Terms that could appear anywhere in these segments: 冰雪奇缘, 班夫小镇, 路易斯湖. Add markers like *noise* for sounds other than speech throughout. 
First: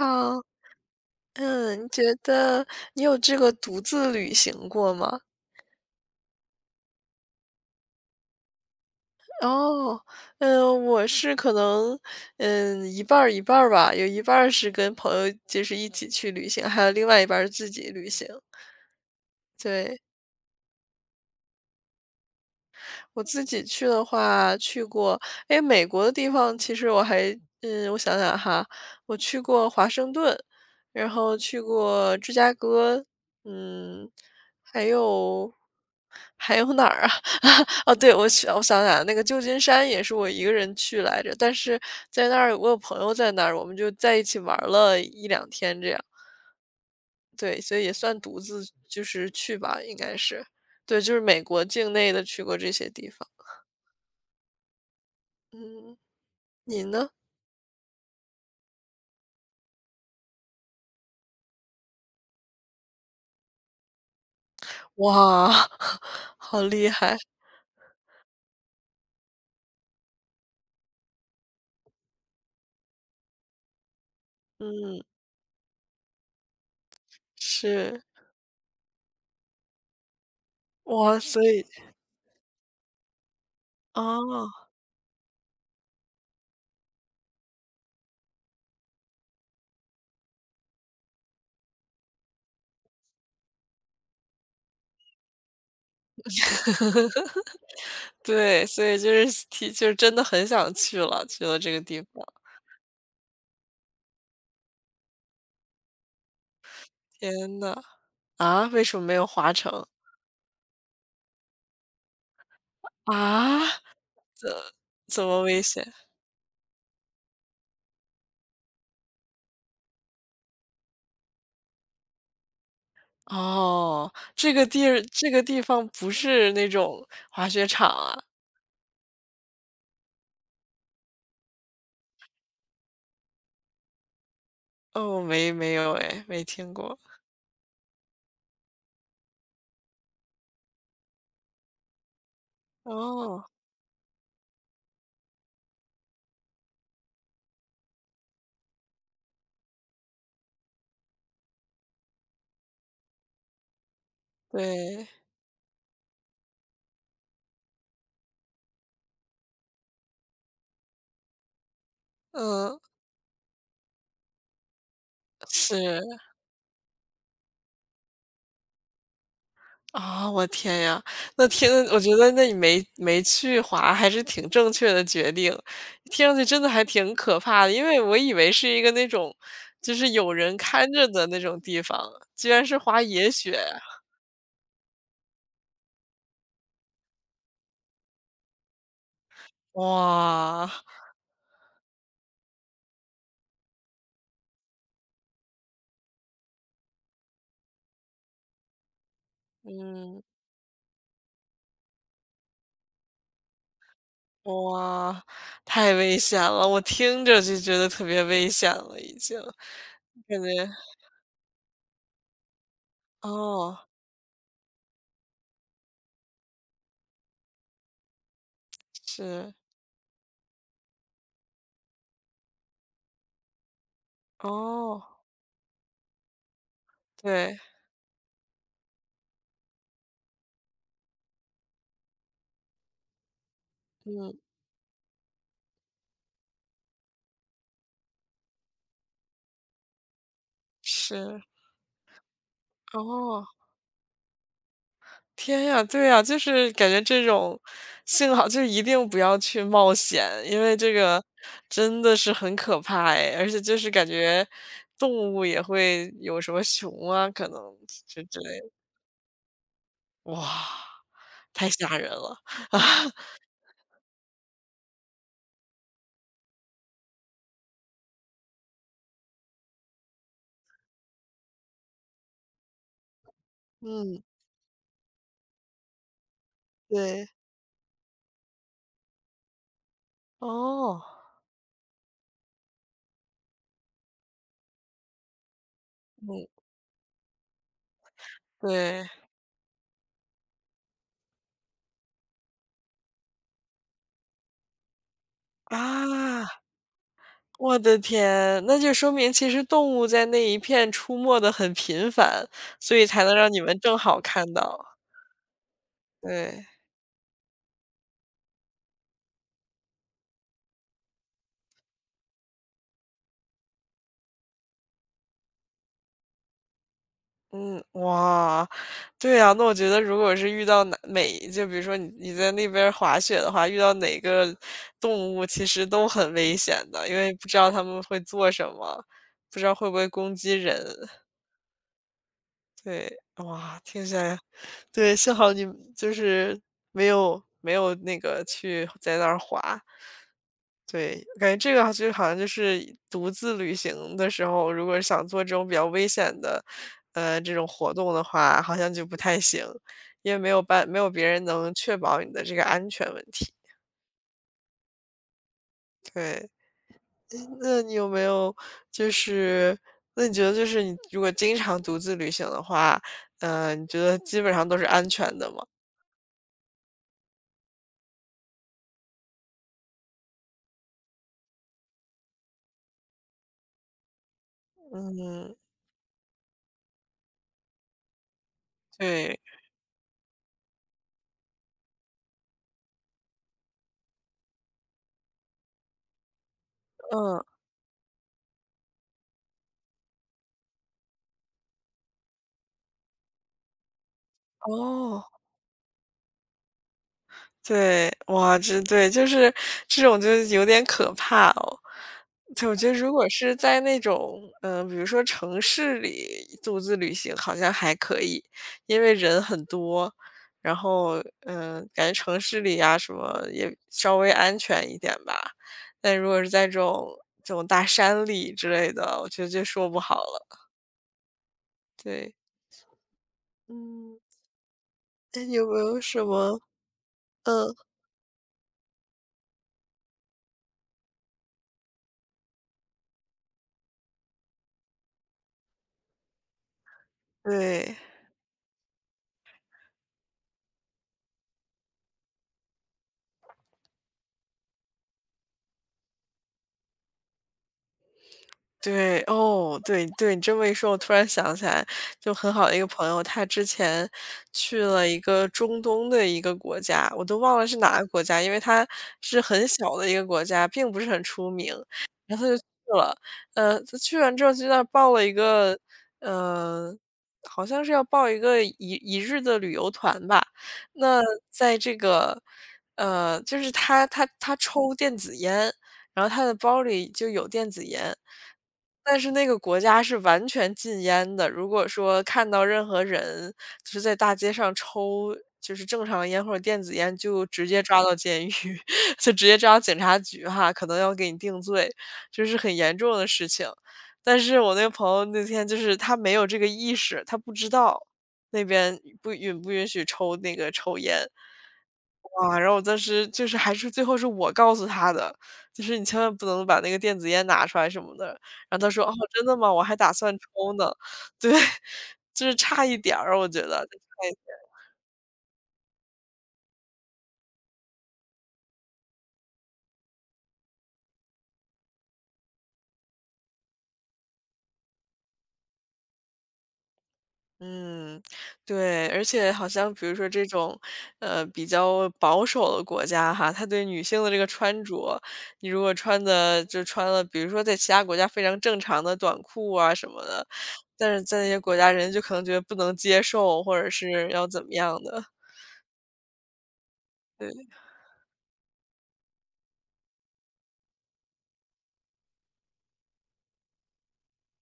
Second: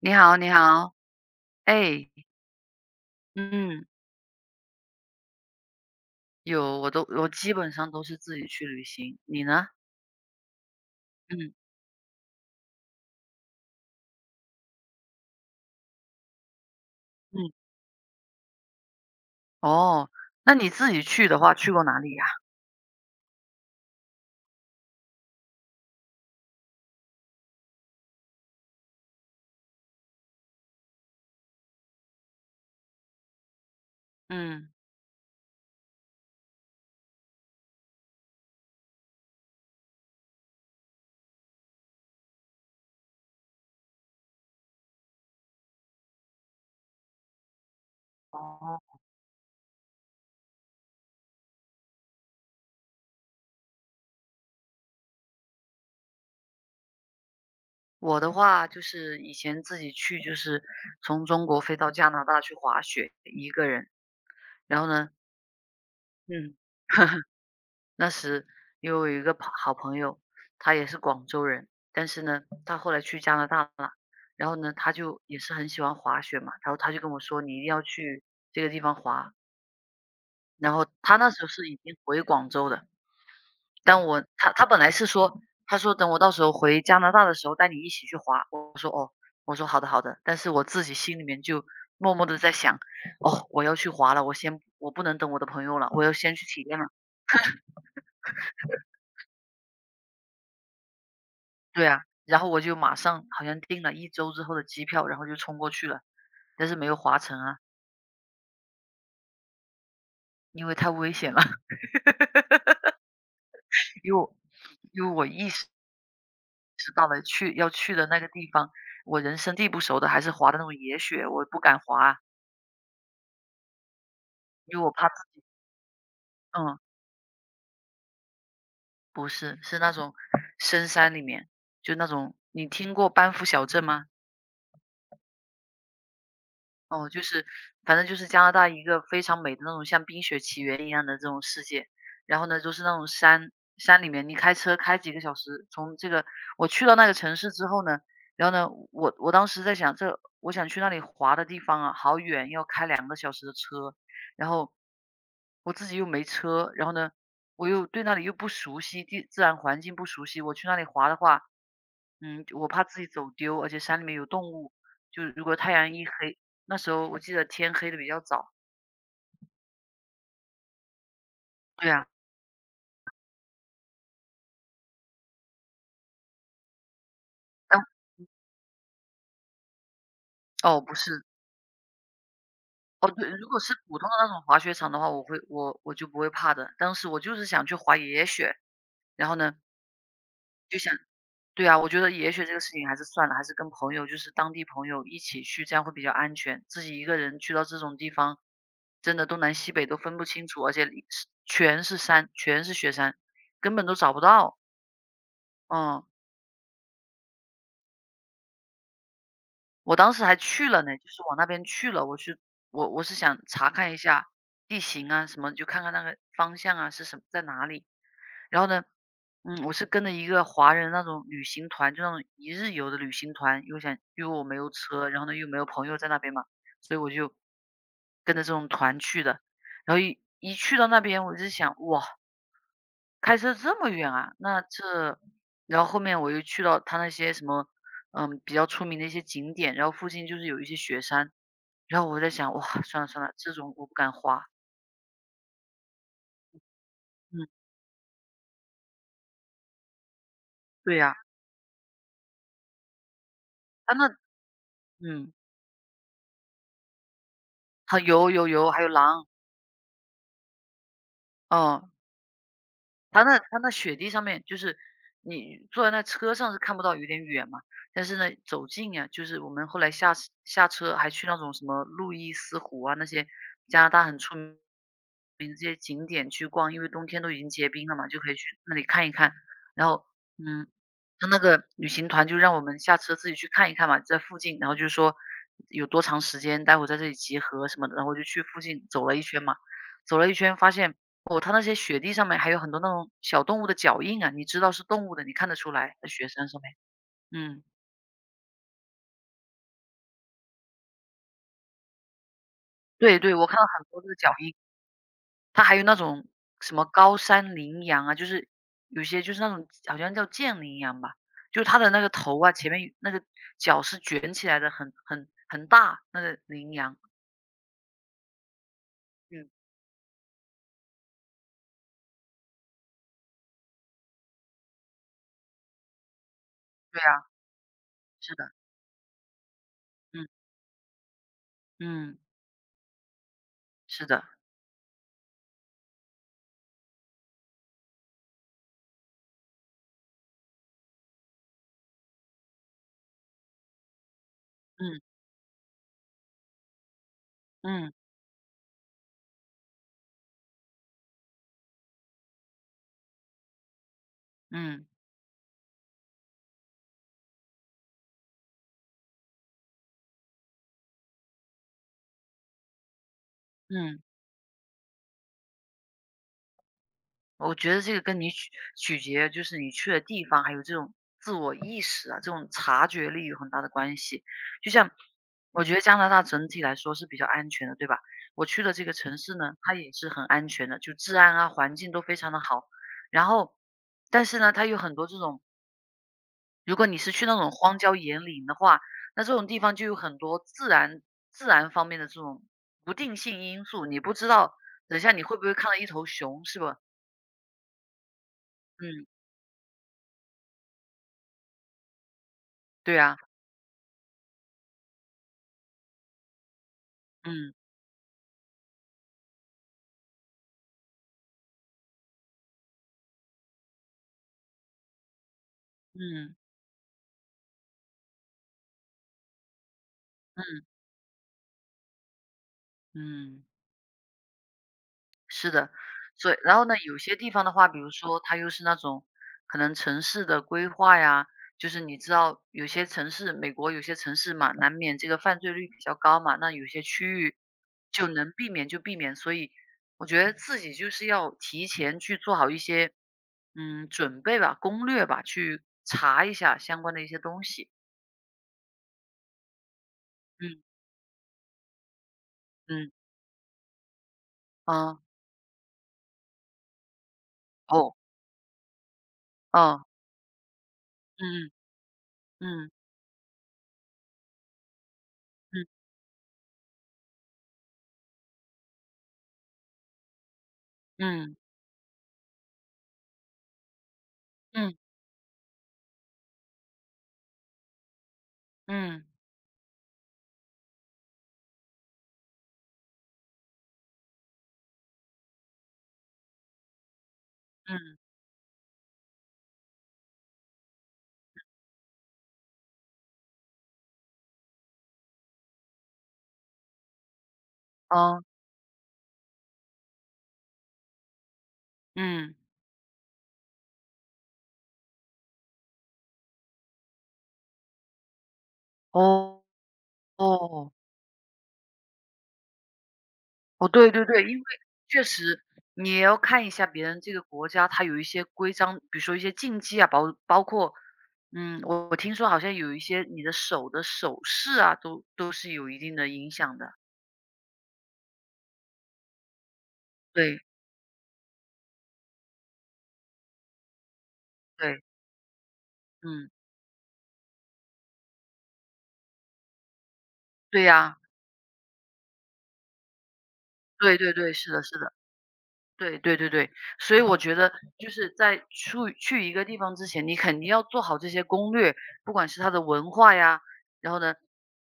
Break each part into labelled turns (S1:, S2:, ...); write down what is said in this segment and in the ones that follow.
S1: 你好，你好。
S2: 你觉
S1: 哎，
S2: 得你有这个独
S1: 嗯，
S2: 自旅行过吗？
S1: 有，我基本上都是自己去旅行，你呢？
S2: 哦，我是可
S1: 嗯，
S2: 能，一半儿一半儿吧，有一半儿是跟朋友就是一起去旅行，还有另外一半儿是
S1: 嗯，
S2: 自己旅行，对。
S1: 哦，那你自己去的话，去过哪里呀？
S2: 我自己去的话，去过，诶，美国的地方其实我还我想想哈，我去过华盛顿，然后去过芝加哥，嗯，
S1: 嗯，
S2: 还有还有哪儿啊？*laughs* 哦，对，我想想，那个旧金山也是我一个人去来着，但是在那儿我有朋友在那儿，我们就在一起玩儿了一两天这样。对，所以也算独自
S1: 哦，
S2: 就是去吧，应该是。对，就是美国境内的去过这些地方，嗯。你呢？
S1: 我的话就是以前自己去，就是从中国飞到加拿大去滑雪，一个人。然后呢，
S2: 哇，*laughs*
S1: 嗯，
S2: 好厉害，
S1: *laughs* 那时因为我有一个好朋友，他也是广州人，但是呢，他后来去加拿大了。然后呢，他
S2: 嗯，
S1: 就也是很喜欢滑雪嘛，然后他就跟我说：“你一定要
S2: 是，
S1: 去这个地方滑。”然后他
S2: 哇，
S1: 那
S2: 所
S1: 时候
S2: 以
S1: 是已经回广州的，但我
S2: 啊，
S1: 他他本来是说，他说等我到时候回加拿大的时候带你一起去滑。我说：“哦。”我说：“好的，好的。”但是我自己心里面就默默的在想：“哦，我要去滑了，我不能等我的朋友了，我要先去体验了。”
S2: 对，所以就是真的很想去了，去了这个
S1: 对
S2: 地
S1: 啊，
S2: 方，
S1: 然后我就马上好像订了1周之后的机票，然后就冲过去了，但是没有划成
S2: 天
S1: 啊，
S2: 呐，啊，为什么没有滑城？
S1: 因为太危险了。*laughs*
S2: 啊？
S1: 因为我因为
S2: 怎
S1: 我
S2: 么
S1: 意
S2: 危
S1: 识
S2: 险？
S1: 到了要去的那个地方，我人生地不熟的，还是滑的那种野雪，我不敢滑啊。
S2: 哦，这个
S1: 因为
S2: 地
S1: 我
S2: 儿
S1: 怕自
S2: 这个
S1: 己。
S2: 地方不是那
S1: 嗯，
S2: 种滑雪场啊？
S1: 不是，是那种深山里面，就那种你听过班夫小镇吗？
S2: 哦，没有哎，没听过。
S1: 哦，就是反正就是加拿大一个非常美的那种像《冰雪奇缘》一样的这种世界。然后呢，就是那种
S2: 哦，
S1: 山里面，你开车开几个小时。从这个我去到那个城市之后呢，然后呢，我当时在想，这我想去那里滑的地方啊，好远，要开2个小时的车。然后
S2: 对，
S1: 我自己又没车，然后呢，我又对那里又不熟悉，自然环境不熟悉，我去那里滑的话，我
S2: 嗯，
S1: 怕自己走丢，而且山里面有动物。就如果太阳一
S2: 是。
S1: 黑，那时候我记得天黑的比较早。
S2: 啊，我天呀，那
S1: 对
S2: 我
S1: 啊。
S2: 觉得那你没去滑还是挺正确的决定，听上去真的还挺可怕的，
S1: 但
S2: 因为我以为是一个那种就是有人
S1: 哦，
S2: 看
S1: 不
S2: 着
S1: 是。
S2: 的那种地方，居然是滑
S1: 哦，
S2: 野
S1: 对，如
S2: 雪，
S1: 果是普通的那种滑雪场的话，我就不会怕的。当时我就是想去滑野雪，然后呢，
S2: 哇，
S1: 就想对啊，我觉得野雪这个事情还是算了，还是跟朋友就是当地朋友一起去，这样会比较安全。自己一个人去到这种地方，真的东南西北都分
S2: 嗯，
S1: 不清楚，而且里是全是山，全是雪山，根本都找不到。
S2: 哇，太
S1: 嗯。
S2: 危险了，我听着就觉得特别危险了，已经
S1: 我当时还
S2: 感觉
S1: 去了呢，就是往那边去了，我去我我是想查
S2: 哦，
S1: 看一下地形啊什么，就看看那个方向啊是什么在哪里。然后呢，
S2: 是，
S1: 嗯，我是跟着一个华人那种旅行团，就那种一日游的旅行团，因为我没有
S2: 哦，
S1: 车，然后呢又没有朋友在那边嘛，所以我就
S2: 对，
S1: 跟着这种团去的。然后一去到那边，我就想哇。开车这么远啊？
S2: 嗯，
S1: 然后后面我又去到他那些什么，嗯，比较出名的一些景点，然后附近就是有一些雪山。
S2: 是，
S1: 然后我在想，哇，算了算了，
S2: 哦。
S1: 这种我不敢滑。
S2: 天呀，对呀，就是感觉这
S1: 嗯，
S2: 种幸好就是一定不要去冒险，因为这
S1: 对呀。
S2: 个真的是很可怕哎，而且就是
S1: 啊，
S2: 感觉动
S1: 嗯，
S2: 物也会有什么熊啊，可能
S1: 还
S2: 就
S1: 有
S2: 之
S1: 有
S2: 类的。
S1: 有，还有狼。
S2: 哇，太
S1: 嗯。
S2: 吓人了。
S1: 它那雪地上面，就是你坐在那车上是看不到，有点远嘛。但是呢，走近呀，就是我们后来下车还去那种什么路易斯湖啊，那些加拿大很
S2: 嗯，
S1: 出名这些景点去逛，因为冬天
S2: 对，
S1: 都已经结冰了嘛，就可以去那里看一看。然后，嗯，
S2: 哦，
S1: 他那个旅行团就让我们下车自己去看一看嘛，在附近，然后就说有多长时
S2: 嗯，
S1: 间，待会在这里集合什么的，然后我就去附近走
S2: 对。
S1: 了一圈嘛。走了一圈发现，哦，它那些雪地上面还有很多那种小动物的脚印啊，你知道是动物的，你看得出来，在雪
S2: 啊，
S1: 山上面。嗯，
S2: 我的天，那就说明其实动物在那一片出没的很频繁，所以
S1: 对
S2: 才能
S1: 对，我
S2: 让
S1: 看
S2: 你
S1: 到
S2: 们
S1: 很
S2: 正
S1: 多这个
S2: 好
S1: 脚
S2: 看
S1: 印。
S2: 到，
S1: 它还有那种
S2: 对。
S1: 什么高山羚羊啊，就是有些就是那种好像叫剑羚羊吧，就它的那个头啊，前面那个角是卷起来的，很大那个羚羊。
S2: 嗯，哇，对
S1: 嗯，
S2: 呀，那我觉得如果是遇到就比如说你在那边儿滑雪的话，遇到哪个动物其实都很危险
S1: 对
S2: 的，因
S1: 啊，
S2: 为不知道它们会
S1: 是的。
S2: 做什么，不知道会不会
S1: 嗯，
S2: 攻击人。
S1: 嗯，
S2: 对，哇，听
S1: 是
S2: 起
S1: 的。
S2: 来，对，幸好你就是没有那个去在那儿滑。对，感觉这个好像就是独自旅行的时候，如果
S1: 嗯，
S2: 想做这种比较危险的，这种
S1: 嗯，
S2: 活动的话，好像就不太行，因为没有别人能确保你的这个安全问题。
S1: 嗯，
S2: 对，诶那你有没有就是，那你觉得就是你如果经常独自旅行的话，你觉
S1: 嗯。
S2: 得基本上都是安全的吗？
S1: 我觉得这个跟你取决就是你去的地方，还有这种自我意识啊，这种察觉力有很大的关系。就像
S2: 嗯，
S1: 我觉得加拿大整体来说是比较安全的，对吧？我去的这个城市
S2: 对，
S1: 呢，它也是很安全的，就治安啊、环境都非常的好。然后，但是呢，它有很多这种，如果你是去那
S2: 嗯，
S1: 种荒郊野岭的话，那这种地方就有很多自然方面的这种不定性因素，你不知道等一下你
S2: 哦。
S1: 会不会看到一头熊，是不？
S2: 对，哇，这
S1: 嗯，
S2: 对，就是这种就有点可怕哦。对，我觉得
S1: 对
S2: 如
S1: 呀。
S2: 果是在那种，比如说城市里独自旅行好
S1: 嗯，
S2: 像还可以，因为人很多，然后，感觉城市里啊什么也稍微安全一点吧。但如
S1: 嗯，
S2: 果是在这种大山里之类的，我觉得就说不好
S1: 嗯，
S2: 了。对，
S1: 嗯，
S2: 嗯，那
S1: 是
S2: 你有
S1: 的。
S2: 没有什
S1: 所以然
S2: 么
S1: 后呢，有些地方的话，
S2: 嗯，
S1: 比如说它又是那种可能城市的规划呀，就是你知道有些城市，美国有些城市嘛，难免这个犯罪率比较高嘛，那有些区域
S2: 对。
S1: 就能避免就避免。所以我觉得自己就是要提前去做好一些嗯准备吧，攻略吧，去查一下相关的一些东西。
S2: 对，哦，对对，你这么一
S1: 嗯，
S2: 说，我突然想起来，就很好的一个
S1: 嗯，
S2: 朋友，他之前去
S1: 嗯，
S2: 了一个中东的一个国家，我都忘了是
S1: 哦，
S2: 哪个国家，因为他是很
S1: 哦，
S2: 小的一个国家，并不是很出
S1: 嗯，
S2: 名。然后他就去
S1: 嗯，
S2: 了，他去完之后就在那儿报了一
S1: 嗯，
S2: 个，呃，好像是要报一个一日的旅游团吧。那
S1: 嗯，嗯，
S2: 在这个，就是他
S1: 嗯。
S2: 抽电子烟，然后他的包里就有电子烟。
S1: 嗯，
S2: 但是那个国家是完全禁烟的，如果说看到任何人就是在大街上抽就是正常烟或者电子烟，就直接
S1: 嗯，
S2: 抓到监狱，*laughs* 就直接抓到警察局哈，可能要给你定罪，就是很严重的事情。但是我那个朋友那天就是他没有这个意识，他不知道
S1: 哦，
S2: 那边不允许抽那个抽烟。
S1: 嗯，
S2: 哇，然后我当时就是还是最后是我告诉他的，就是你千万不能把那个电子烟拿出来什么的。然后他说：“哦，
S1: 哦，
S2: 真的吗？我还打算抽
S1: 哦，
S2: 呢。”对，*laughs* 就是差一点儿，我觉
S1: 哦，
S2: 得，
S1: 对
S2: 就
S1: 对
S2: 差
S1: 对。
S2: 一
S1: 因为
S2: 点。
S1: 确实你也要看一下别人这个国家，它有一些规章，比如说一些禁忌啊，包括，嗯，我听说好像有一些你的手势啊，都是有一定的影响的。
S2: 嗯，对，而且好像比如说
S1: 对，
S2: 这种，比较保守的国家哈，他对女性的这个
S1: 对，
S2: 穿着，你如果穿
S1: 嗯，
S2: 的就穿了，比如说在其他国家非常正常的短裤啊什么的，
S1: 对呀，
S2: 但是在那些国家人就可能觉得不能接受，或者
S1: 对对
S2: 是
S1: 对，
S2: 要
S1: 是
S2: 怎
S1: 的
S2: 么
S1: 是的。
S2: 样的，
S1: 对对对对，所以我觉
S2: 对，
S1: 得就是在出去一个地方之前，你肯定要做好这些攻略，不管是它的文化呀，然后呢，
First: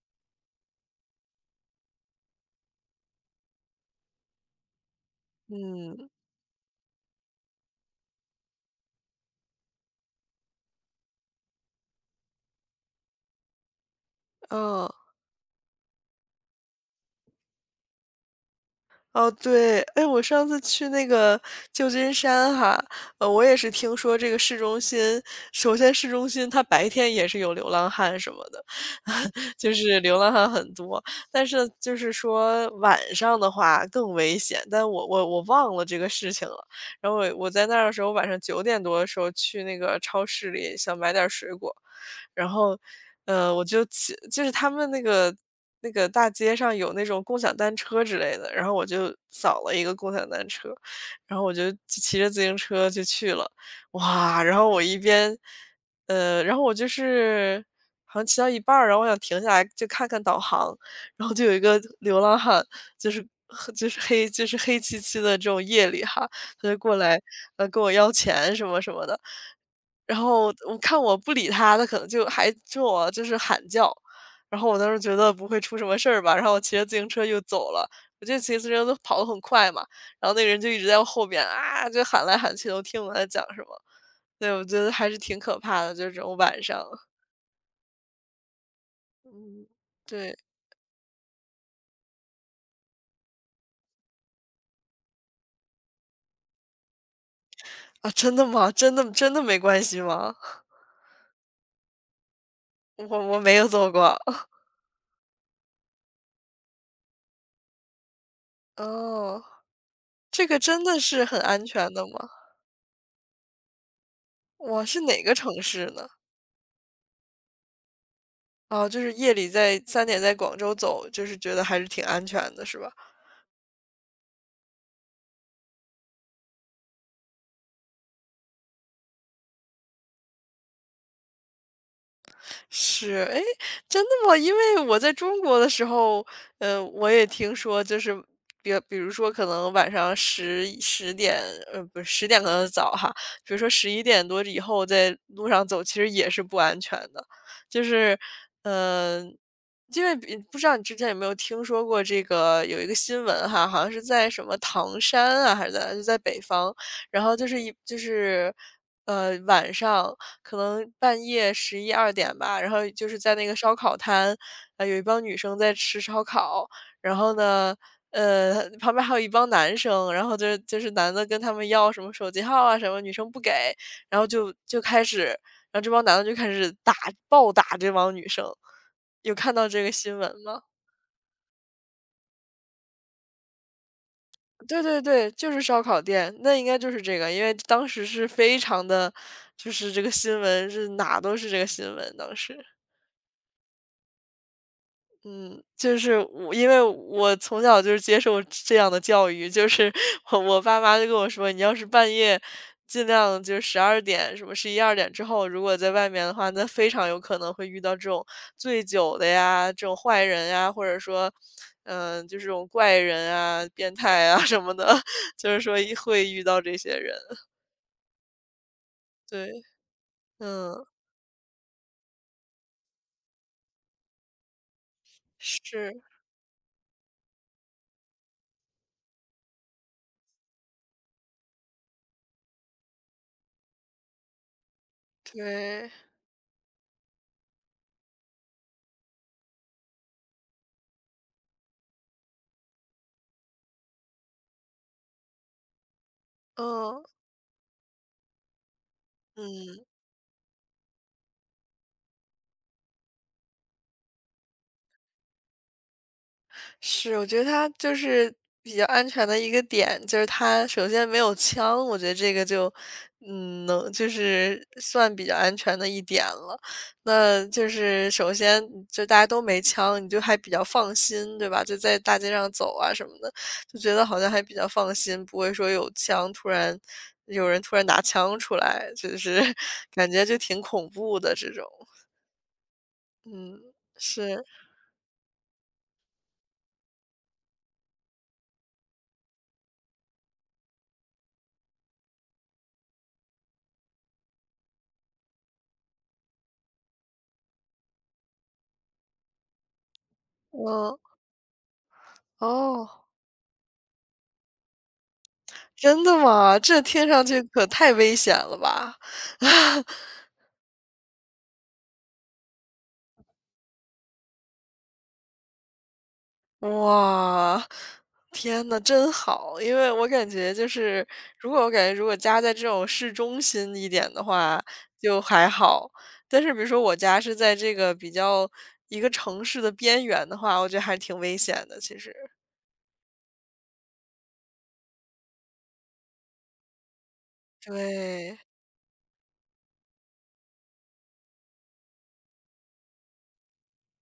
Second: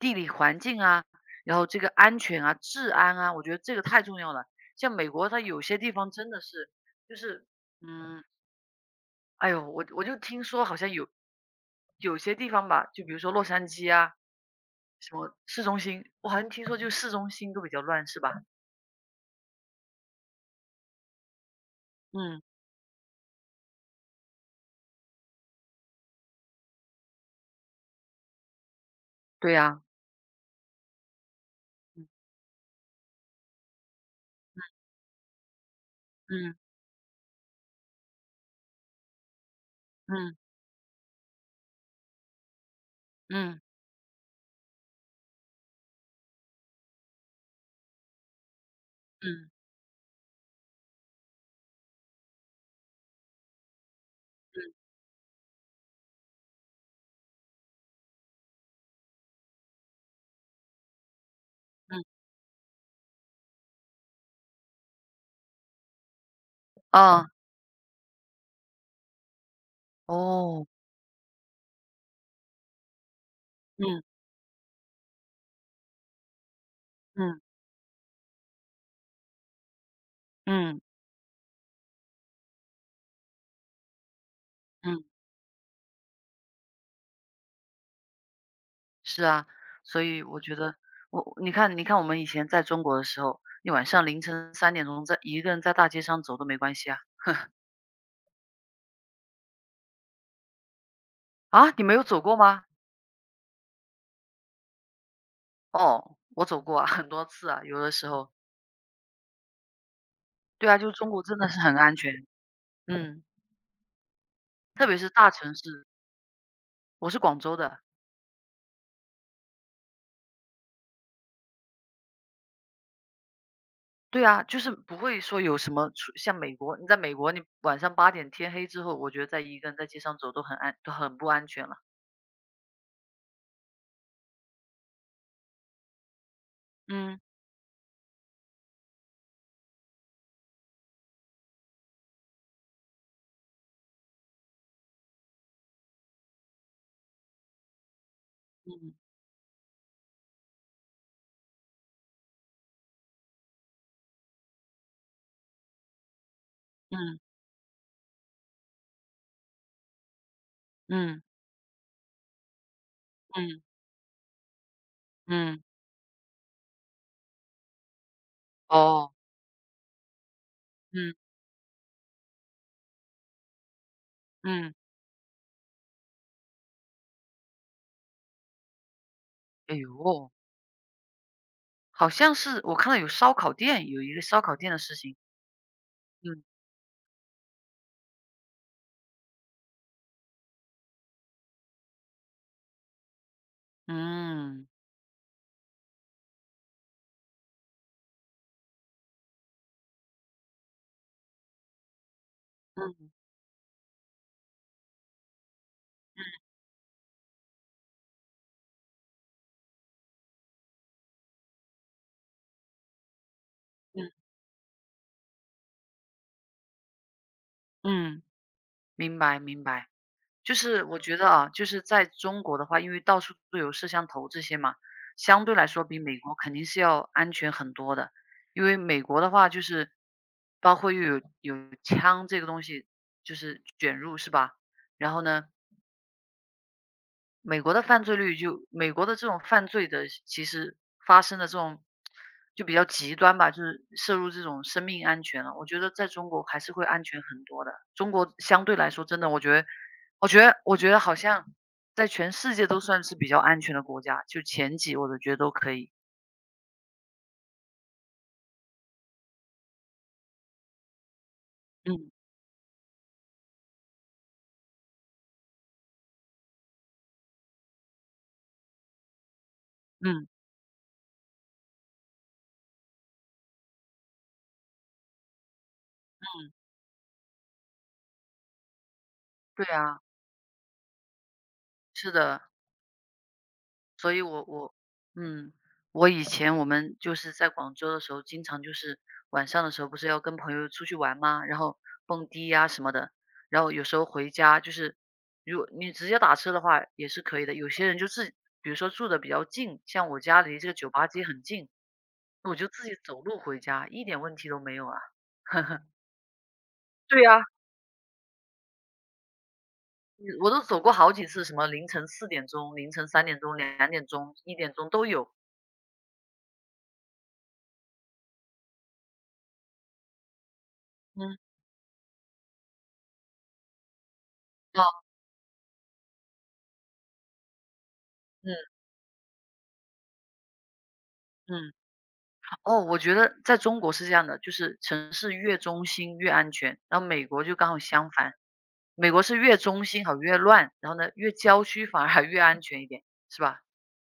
S1: 地理环境啊，然后这个安全啊、治安啊，我觉得这个太重要了。像美国，它有些地
S2: 嗯，
S1: 方真的是，就是，嗯，哎呦，我就听说好像有些地方吧，就比如说洛杉矶啊，
S2: 嗯。
S1: 什么市中心，我好像听说就市中心都比较乱，是吧？
S2: 哦，对，哎，我上次去那个旧金
S1: 嗯，
S2: 山哈，我也是听说这个市中心，首先市中心它白天也是有流浪汉什么的，
S1: 对
S2: *laughs* 就
S1: 呀。
S2: 是流浪汉很多，但是就
S1: 嗯，
S2: 是说晚上的话更危险，但我忘了这个事情
S1: 嗯，
S2: 了。然后我在那儿的时候，晚上9点多的时候去那个超
S1: 嗯，
S2: 市里想买点儿水果，然后，
S1: 嗯，嗯，
S2: 我就是他们那个大街上有那种共享单车之类的，然后我就
S1: 嗯。
S2: 扫了一个共享单车，然后我就骑着自行车就去了。哇，然后我然后我就是好像骑到一半儿然后我想停下来就看看导航，然后就有一个
S1: 嗯，
S2: 流浪汉，就是黑漆漆的这种夜里哈，他就过来，
S1: 啊，
S2: 跟我要钱什么什么的。然后
S1: 哦，
S2: 我看我不理他，他可能就还冲我就是喊叫，
S1: 嗯，
S2: 然后我当时觉得不会出什么事儿吧，然后我骑着自行车就
S1: 嗯，
S2: 走了。我就骑自行车都跑得很快嘛，然后那个人就一
S1: 嗯，
S2: 直在我后边啊，就喊来喊去都听不懂他讲什么。对，我觉得
S1: 嗯，
S2: 还是挺可怕的，就是这种晚上。
S1: 是啊。
S2: 嗯，
S1: 所以
S2: 对
S1: 我觉得你看我们以前在中国的时候，你晚上凌晨三点钟在一个人在大街上走都没关系啊。
S2: 啊，真的吗？真的真的没关系吗？
S1: 啊，你没有走过吗？
S2: 我没有做过。*laughs*
S1: 哦，我走过啊。*laughs* 很多次啊，有的时候。
S2: 哦，这个
S1: 对啊，
S2: 真
S1: 就是
S2: 的
S1: 中国
S2: 是
S1: 真
S2: 很
S1: 的是
S2: 安
S1: 很
S2: 全
S1: 安
S2: 的
S1: 全。
S2: 吗？
S1: 嗯，
S2: 我
S1: 特别
S2: 是
S1: 是
S2: 哪
S1: 大
S2: 个
S1: 城
S2: 城
S1: 市，
S2: 市呢？
S1: 我是广州的。
S2: 哦，就是夜里在3点在广州走，就是觉得还是挺安全的，是吧？
S1: 对啊，就是不会说有什么出像美国，你在美国你晚上8点天黑之后，我觉得在一个人在街上走都很安都很不安全了。
S2: 是，哎，真的吗？因为我在中国的时候，我
S1: 嗯，
S2: 也听说，就是比如说，可能晚上十点，不是十点可能早哈，比如说11点多以后在路上走，其实也是不安全的，就是，
S1: 嗯。
S2: 呃，因为不知道你之前有没有听说过这个有一个新闻哈，好像是在什么唐山啊，还是在北方，
S1: 嗯，
S2: 然后就是晚上。可能半
S1: 嗯，
S2: 夜十一二点吧，然后就是在那个
S1: 嗯，
S2: 烧烤摊，有一帮女生
S1: 嗯，
S2: 在吃烧烤，然后呢，旁边
S1: 哦，
S2: 还有一帮男生，然后就是男
S1: 嗯，
S2: 的跟他们要什么手机号啊什么，女生不给，然后就
S1: 嗯，
S2: 就开始，然后这帮男的就开始暴打这帮女生。有看到
S1: 哎
S2: 这个新
S1: 呦，
S2: 闻吗？
S1: 好像是我看到有烧烤店，有一个烧烤店的
S2: 对
S1: 事
S2: 对
S1: 情。
S2: 对，就是烧烤店，
S1: 嗯，
S2: 那应该就是这个，因为当时是非常的就是这个新闻是哪都是这个新闻，当时。
S1: 嗯，
S2: 嗯，就是因为我从小就是接受这样的教育，就是我爸妈就跟我说，你要是半夜尽
S1: 嗯，
S2: 量就是12点什么十一二点之后，如果在外面的话，那非常有可能会遇到这种醉酒的呀，这种坏人呀，或者说，嗯、就是这种怪人啊、变
S1: 嗯，
S2: 态啊什么的，*laughs* 就是说一会遇到这些人。
S1: 嗯，明白
S2: 对，
S1: 明白。就是
S2: 嗯，
S1: 我觉得啊，就是在中国的话，因为到处都有摄像头这些嘛，相对来说比
S2: 是，
S1: 美国肯定是要安全很多的。因为美国的话就是包括又有枪这个东西就是卷入是吧？然后呢？
S2: 对，
S1: 美国的犯罪率就美国的这种犯罪的其实发生的这种就比较极端吧，就是涉入这种生命安全了。我觉得在中国还是会安
S2: 嗯
S1: 全很多的。中国相对来说，真的，
S2: 嗯。
S1: 我觉得好像在全世界都算是比较安全的国家，就前几我都觉得都可以。
S2: 是，我觉得他就是比较安全的一个点，就是他首先没有枪，我觉
S1: 嗯，
S2: 得这个就，能就是算比较安全的一点了。那就是首先就大家都没枪，你就
S1: 嗯，
S2: 还比较放心，对吧？就在大街上走啊什么的，就觉得好像还比较放心，不会说
S1: 嗯，
S2: 有人突然拿枪出来，就是
S1: 对
S2: *laughs*
S1: 啊，
S2: 感觉就挺恐怖的这种。
S1: 是的。
S2: 嗯，
S1: 所以
S2: 是，
S1: 嗯，我以前我们就是在广州的时候，经常就是晚上的时候不是要跟朋友出去玩吗？然后蹦迪呀、什么的，然后有时候回家就是，如果你直接打车的话也是可以的。有些人就自己比如说住的比较近，像我家离这个酒
S2: 嗯，
S1: 吧街很近，我就自己
S2: 哦。
S1: 走路回家，一点问题都没有啊。*laughs*
S2: 真的吗？这听
S1: 对
S2: 上去
S1: 呀。
S2: 可太危险了吧！*laughs*
S1: 嗯我都走过好几次，什么凌晨4点钟、凌晨三点钟、2点钟、1点钟都有。
S2: 哇，天呐，真好！因为我感觉就是，
S1: 嗯，
S2: 如果我感觉如果家在这种市中心一点的话，
S1: 哦，
S2: 就还好。但是比如说我家是在这个比较
S1: 嗯，
S2: 一个城市的边缘的话，我觉得还挺危险
S1: 嗯。
S2: 的，其实。
S1: 哦，我觉得在中国是这样的，就是城市越中心越安全，然后美国就刚好相反，
S2: 对。
S1: 美国是越中心好越乱，然后呢越郊区反而还越安全一点，是吧？